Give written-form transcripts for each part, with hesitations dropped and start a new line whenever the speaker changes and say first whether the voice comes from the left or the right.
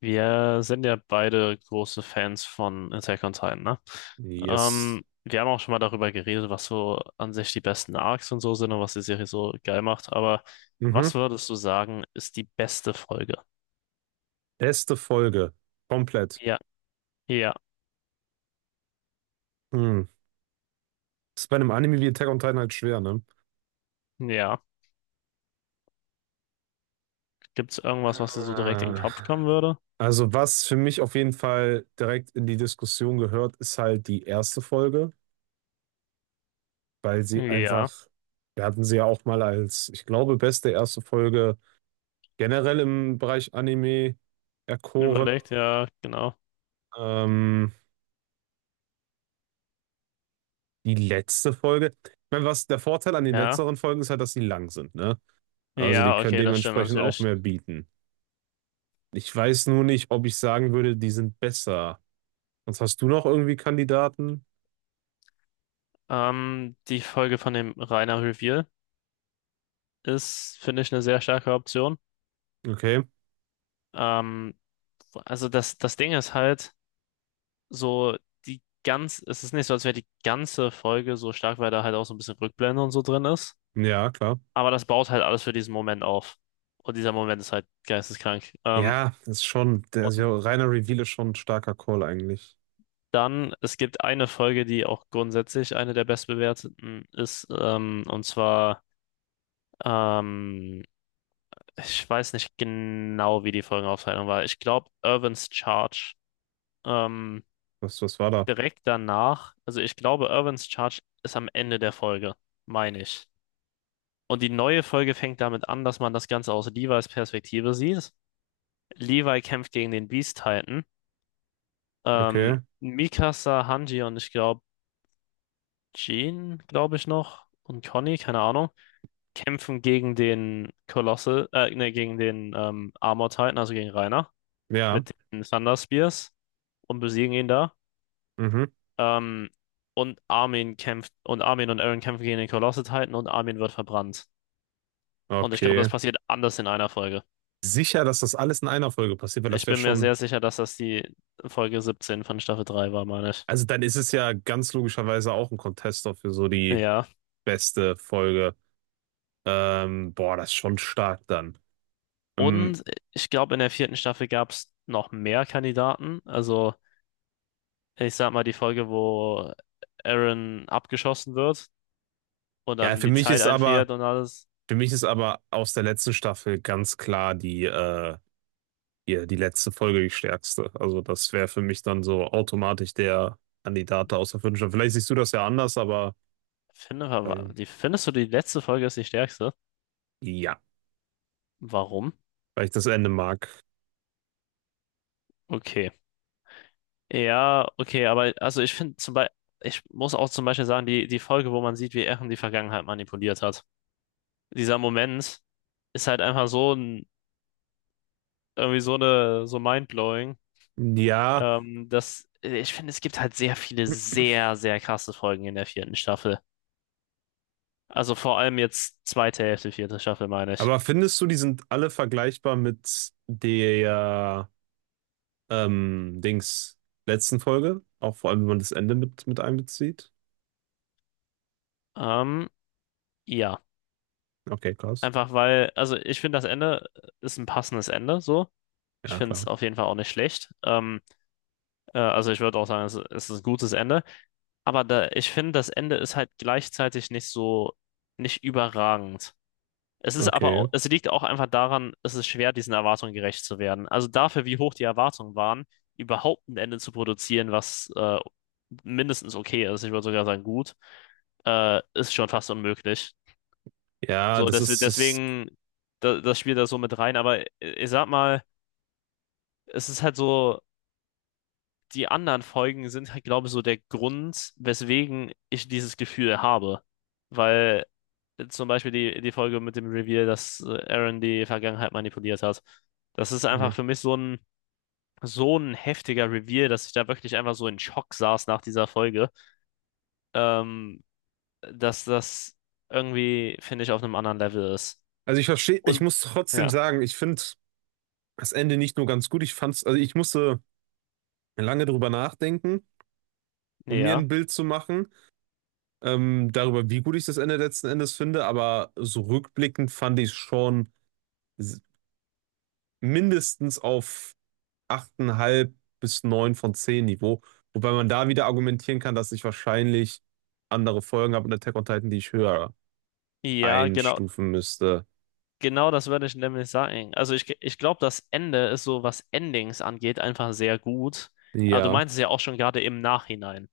left: Wir sind ja beide große Fans von Attack on Titan, ne?
right: Yes.
left: Wir haben auch schon mal darüber geredet, was so an sich die besten Arcs und so sind und was die Serie so geil macht. Aber
right: Mhm.
left: was würdest du sagen, ist die beste Folge?
right: Beste Folge. Komplett.
left: Ja, ja,
right: Hm. Ist bei einem Anime wie Attack on Titan halt schwer, ne?
left: ja. Gibt's irgendwas, was dir so direkt in den
right: Ah.
left: Kopf kommen würde?
right: Also, was für mich auf jeden Fall direkt in die Diskussion gehört, ist halt die erste Folge, weil sie
left: Ja,
right: einfach, wir hatten sie ja auch mal als, ich glaube, beste erste Folge generell im Bereich Anime erkoren.
left: überlegt, ja, genau.
right: Ähm, Die letzte Folge. Ich meine, was der Vorteil an den
left: Ja,
right: letzteren Folgen ist, halt, dass sie lang sind, ne? Also, die
left: ja,
right: können
left: okay, das stimmt
right: dementsprechend auch
left: natürlich.
right: mehr bieten. Ich weiß nur nicht, ob ich sagen würde, die sind besser. Sonst hast du noch irgendwie Kandidaten?
left: Die Folge von dem Rainer Reveal ist, finde ich, eine sehr starke Option.
right: Okay,
left: Ähm, Also das Ding ist halt so, die ganz, es ist nicht so, als wäre die ganze Folge so stark, weil da halt auch so ein bisschen Rückblende und so drin ist.
right: ja, klar.
left: Aber das baut halt alles für diesen Moment auf. Und dieser Moment ist halt geisteskrank. Ähm,
right: Ja, das ist schon, der ist ja,
left: und
right: reiner Reveal ist schon ein starker Call eigentlich.
left: dann, es gibt eine Folge, die auch grundsätzlich eine der bestbewerteten ist. Und zwar, ähm, ich weiß nicht genau, wie die Folgenaufteilung war. Ich glaube, Irvin's Charge. Ähm,
right: Was war da?
left: direkt danach, also ich glaube, Irvins Charge ist am Ende der Folge, meine ich. Und die neue Folge fängt damit an, dass man das Ganze aus Levi's Perspektive sieht. Levi kämpft gegen den Beast Titan.
right: Okay,
left: Mikasa, Hanji und ich glaube Jean, glaube ich noch, und Conny, keine Ahnung, kämpfen gegen den Colossal, ne, gegen den Armor Titan, also gegen Reiner,
right: ja,
left: mit den Thunder Spears und besiegen ihn da.
right: mhm,
left: Ähm, und Armin kämpft, und Armin und Eren kämpfen gegen den Colossal-Titan und Armin wird verbrannt. Und ich glaube, das
right: okay.
left: passiert anders in einer Folge.
right: Sicher, dass das alles in einer Folge passiert, weil das
left: Ich
right: wäre
left: bin mir
right: schon,
left: sehr sicher, dass das die Folge 17 von Staffel 3 war, meine ich.
right: also dann ist es ja ganz logischerweise auch ein Contester für so die
left: Ja.
right: beste Folge. Boah, das ist schon stark dann. Ähm,
left: Und ich glaube, in der vierten Staffel gab es noch mehr Kandidaten. Also, ich sag mal, die Folge, wo Eren abgeschossen wird und
right: ja,
left: dann
right: für
left: die
right: mich
left: Zeit
right: ist aber,
left: einfriert und alles.
right: Für mich ist aber aus der letzten Staffel ganz klar die letzte Folge die stärkste. Also das wäre für mich dann so automatisch der Kandidat da aus der fünften Staffel. Vielleicht siehst du das ja anders, aber
left: Finde, war-
right: weil,
left: die, findest du, die letzte Folge ist die stärkste?
right: ja,
left: Warum?
right: weil ich das Ende mag.
left: Okay. Ja, okay, aber also ich finde zum Beispiel, ich muss auch zum Beispiel sagen, die Folge, wo man sieht, wie Eren die Vergangenheit manipuliert hat. Dieser Moment ist halt einfach so ein, irgendwie so eine, so mindblowing,
right: Ja,
left: dass ich finde, es gibt halt sehr viele sehr, sehr krasse Folgen in der vierten Staffel. Also vor allem jetzt zweite Hälfte, vierte Staffel, meine ich.
right: aber findest du, die sind alle vergleichbar mit der Dings letzten Folge? Auch vor allem, wenn man das Ende mit einbezieht?
left: Ähm, ja,
right: Okay, krass.
left: einfach weil, also ich finde, das Ende ist ein passendes Ende, so. Ich
right: Ja,
left: finde es
right: klar.
left: auf jeden Fall auch nicht schlecht. Also ich würde auch sagen, es ist ein gutes Ende. Aber da, ich finde, das Ende ist halt gleichzeitig nicht so, nicht überragend. Es ist aber
right: Okay.
left: auch, es liegt auch einfach daran, es ist schwer, diesen Erwartungen gerecht zu werden. Also dafür, wie hoch die Erwartungen waren, überhaupt ein Ende zu produzieren, was mindestens okay ist, ich würde sogar sagen gut, ist schon fast unmöglich.
right: Ja,
left: So,
right: das
left: des,
right: ist, das,
left: deswegen, da, das spielt da so mit rein. Aber ich sag mal, es ist halt so, die anderen Folgen sind halt, glaube ich, so der Grund, weswegen ich dieses Gefühl habe. Weil zum Beispiel die Folge mit dem Reveal, dass Aaron die Vergangenheit manipuliert hat. Das ist
right: hm.
left: einfach für mich so ein heftiger Reveal, dass ich da wirklich einfach so in Schock saß nach dieser Folge. Ähm, dass das irgendwie, finde ich, auf einem anderen Level ist.
right: Also ich verstehe, ich
left: Und
right: muss trotzdem
left: ja,
right: sagen, ich finde das Ende nicht nur ganz gut, ich fand's, also ich musste lange drüber nachdenken, um mir
left: ja,
right: ein Bild zu machen, darüber, wie gut ich das Ende letzten Endes finde, aber so rückblickend fand ich es schon s- mindestens auf 8,5 bis 9 von 10 Niveau, wobei man da wieder argumentieren kann, dass ich wahrscheinlich andere Folgen habe in Attack on Titan, die ich höher
left: ja, genau,
right: einstufen müsste.
left: genau das würde ich nämlich sagen. Also ich glaube, das Ende ist so, was Endings angeht, einfach sehr gut. Aber du
right: Ja.
left: meinst es ja auch schon gerade im Nachhinein.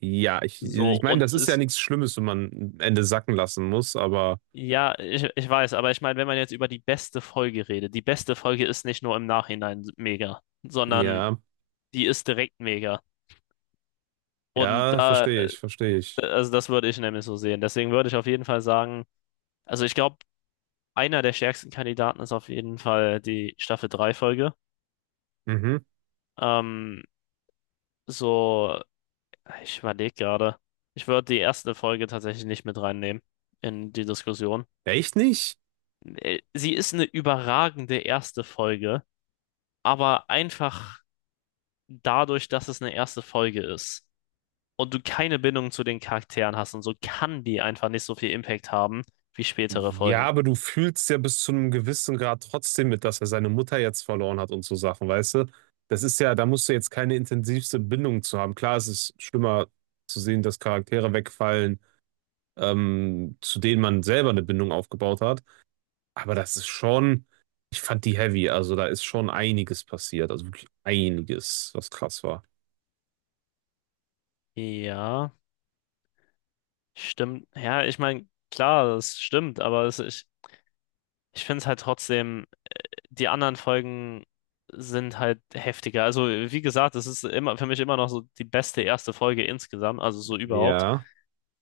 right: Ja, ich,
left: So,
right: ich meine,
left: und
right: das ist ja
left: es
right: nichts Schlimmes, wenn man ein Ende sacken lassen muss, aber
left: ja, ich weiß, aber ich meine, wenn man jetzt über die beste Folge redet, die beste Folge ist nicht nur im Nachhinein mega, sondern
right: ja,
left: die ist direkt mega. Und
right: ja,
left: da,
right: verstehe ich, verstehe ich.
left: also das würde ich nämlich so sehen. Deswegen würde ich auf jeden Fall sagen, also ich glaube, einer der stärksten Kandidaten ist auf jeden Fall die Staffel drei Folge.
right: Mhm.
left: Ähm, so, ich überlege gerade, ich würde die erste Folge tatsächlich nicht mit reinnehmen in die Diskussion.
right: Echt nicht?
left: Sie ist eine überragende erste Folge, aber einfach dadurch, dass es eine erste Folge ist und du keine Bindung zu den Charakteren hast und so, kann die einfach nicht so viel Impact haben wie spätere
right: Ja,
left: Folgen.
right: aber du fühlst ja bis zu einem gewissen Grad trotzdem mit, dass er seine Mutter jetzt verloren hat und so Sachen, weißt du? Das ist ja, da musst du jetzt keine intensivste Bindung zu haben. Klar, es ist schlimmer zu sehen, dass Charaktere wegfallen, zu denen man selber eine Bindung aufgebaut hat. Aber das ist schon, ich fand die heavy, also da ist schon einiges passiert, also wirklich einiges, was krass war.
left: Ja, stimmt. Ja, ich meine, klar, das stimmt, aber es, ich finde es halt trotzdem, die anderen Folgen sind halt heftiger. Also, wie gesagt, es ist immer für mich immer noch so die beste erste Folge insgesamt, also so überhaupt.
right: Ja,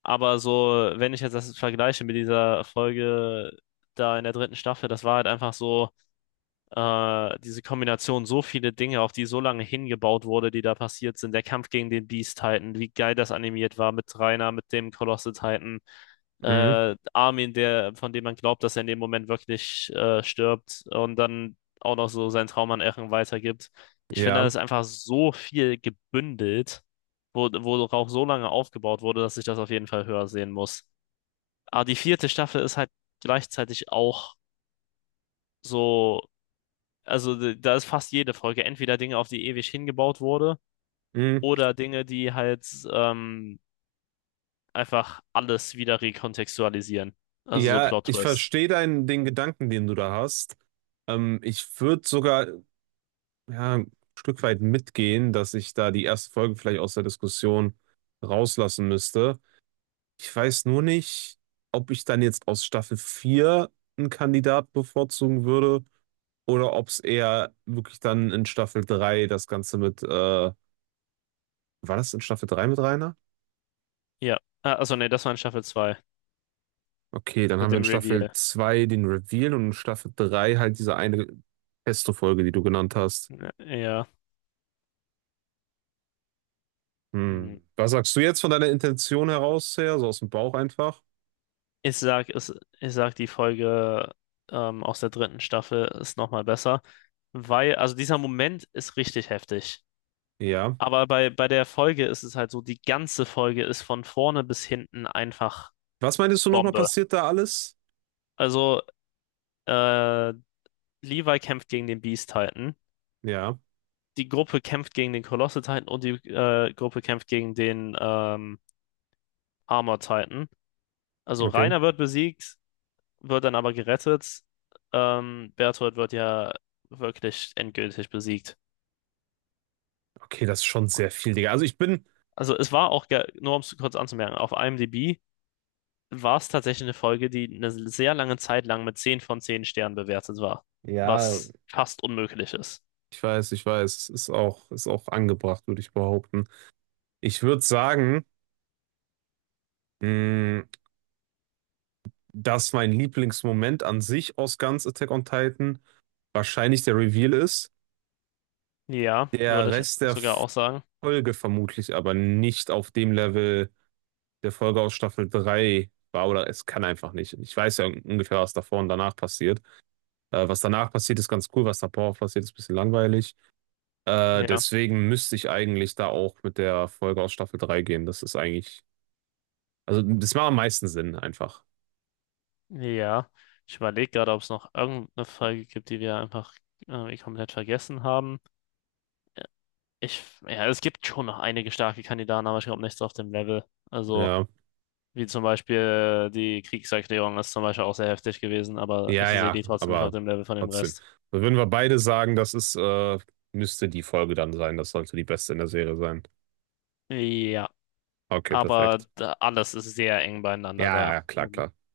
left: Aber so, wenn ich jetzt das vergleiche mit dieser Folge da in der dritten Staffel, das war halt einfach so diese Kombination, so viele Dinge, auf die so lange hingebaut wurde, die da passiert sind. Der Kampf gegen den Beast Titan, wie geil das animiert war mit Reiner, mit dem Colossal Titan.
right: mhm,
left: Armin, der, von dem man glaubt, dass er in dem Moment wirklich stirbt und dann auch noch so seinen Traum an Eren weitergibt. Ich finde, da
right: ja,
left: ist einfach so viel gebündelt, wo, worauf so lange aufgebaut wurde, dass ich das auf jeden Fall höher sehen muss. Aber die vierte Staffel ist halt gleichzeitig auch so, also d- da ist fast jede Folge entweder Dinge, auf die ewig hingebaut wurde,
right: mhm.
left: oder Dinge, die halt ähm, einfach alles wieder rekontextualisieren. Also so
right: Ja, ich
left: Plot-Twist.
right: verstehe den Gedanken, den du da hast. Ich würde sogar ja, ein Stück weit mitgehen, dass ich da die erste Folge vielleicht aus der Diskussion rauslassen müsste. Ich weiß nur nicht, ob ich dann jetzt aus Staffel 4 einen Kandidat bevorzugen würde oder ob es eher wirklich dann in Staffel 3 das Ganze mit, war das in Staffel 3 mit Rainer?
left: Ja. Ah, also nee, das war in Staffel 2
right: Okay, dann
left: mit
right: haben wir in
left: dem
right: Staffel
left: Reveal.
right: 2 den Reveal und in Staffel 3 halt diese eine Pesto-Folge, die du genannt hast.
left: Ja, ja. Hm.
right: Hm. Was sagst du jetzt von deiner Intention heraus her, so aus dem Bauch einfach?
left: Ich sag, es, ich sag, die Folge aus der dritten Staffel ist nochmal besser, weil, also dieser Moment ist richtig heftig.
right: Ja.
left: Aber bei der Folge ist es halt so, die ganze Folge ist von vorne bis hinten einfach
right: Was meintest du nochmal
left: Bombe.
right: passiert da alles?
left: Also äh, Levi kämpft gegen den Beast Titan.
right: Ja,
left: Die Gruppe kämpft gegen den Colossal Titan und die Gruppe kämpft gegen den Armor Titan. Also
right: okay.
left: Reiner wird besiegt, wird dann aber gerettet. Berthold wird ja wirklich endgültig besiegt.
right: Okay, das ist schon sehr viel, Digga. Also ich bin.
left: Also es war auch, ge- nur um es kurz anzumerken, auf IMDb war es tatsächlich eine Folge, die eine sehr lange Zeit lang mit 10 von 10 Sternen bewertet war,
right: Ja.
left: was fast unmöglich ist.
right: Ich weiß, ist auch angebracht, würde ich behaupten. Ich würde sagen, mh, dass mein Lieblingsmoment an sich aus ganz Attack on Titan wahrscheinlich der Reveal ist.
left: Ja,
right: Der
left: würde ich
right: Rest der
left: sogar auch sagen.
right: Folge vermutlich aber nicht auf dem Level der Folge aus Staffel 3 war oder es kann einfach nicht. Ich weiß ja ungefähr, was davor und danach passiert. Was danach passiert, ist ganz cool, was davor passiert, ist ein bisschen langweilig.
left: Ja.
right: Deswegen müsste ich eigentlich da auch mit der Folge aus Staffel 3 gehen. Das ist eigentlich Also das macht am meisten Sinn einfach.
left: Ja, ich überlege gerade, ob es noch irgendeine Frage gibt, die wir einfach irgendwie komplett vergessen haben. Ich, ja, es gibt schon noch einige starke Kandidaten, aber ich glaube nichts auf dem Level. Also,
right: Ja,
left: wie zum Beispiel die Kriegserklärung ist zum Beispiel auch sehr heftig gewesen, aber ich
right: ja,
left: sehe
right: ja,
left: die trotzdem nicht auf
right: aber
left: dem Level von dem
right: trotzdem.
left: Rest.
right: Also würden wir beide sagen, das ist, müsste die Folge dann sein. Das sollte die beste in der Serie sein.
left: Ja,
right: Okay,
left: aber
right: perfekt.
left: da, alles ist sehr eng beieinander
right: Ja, ja,
left: da.
right: ja, klar, klar.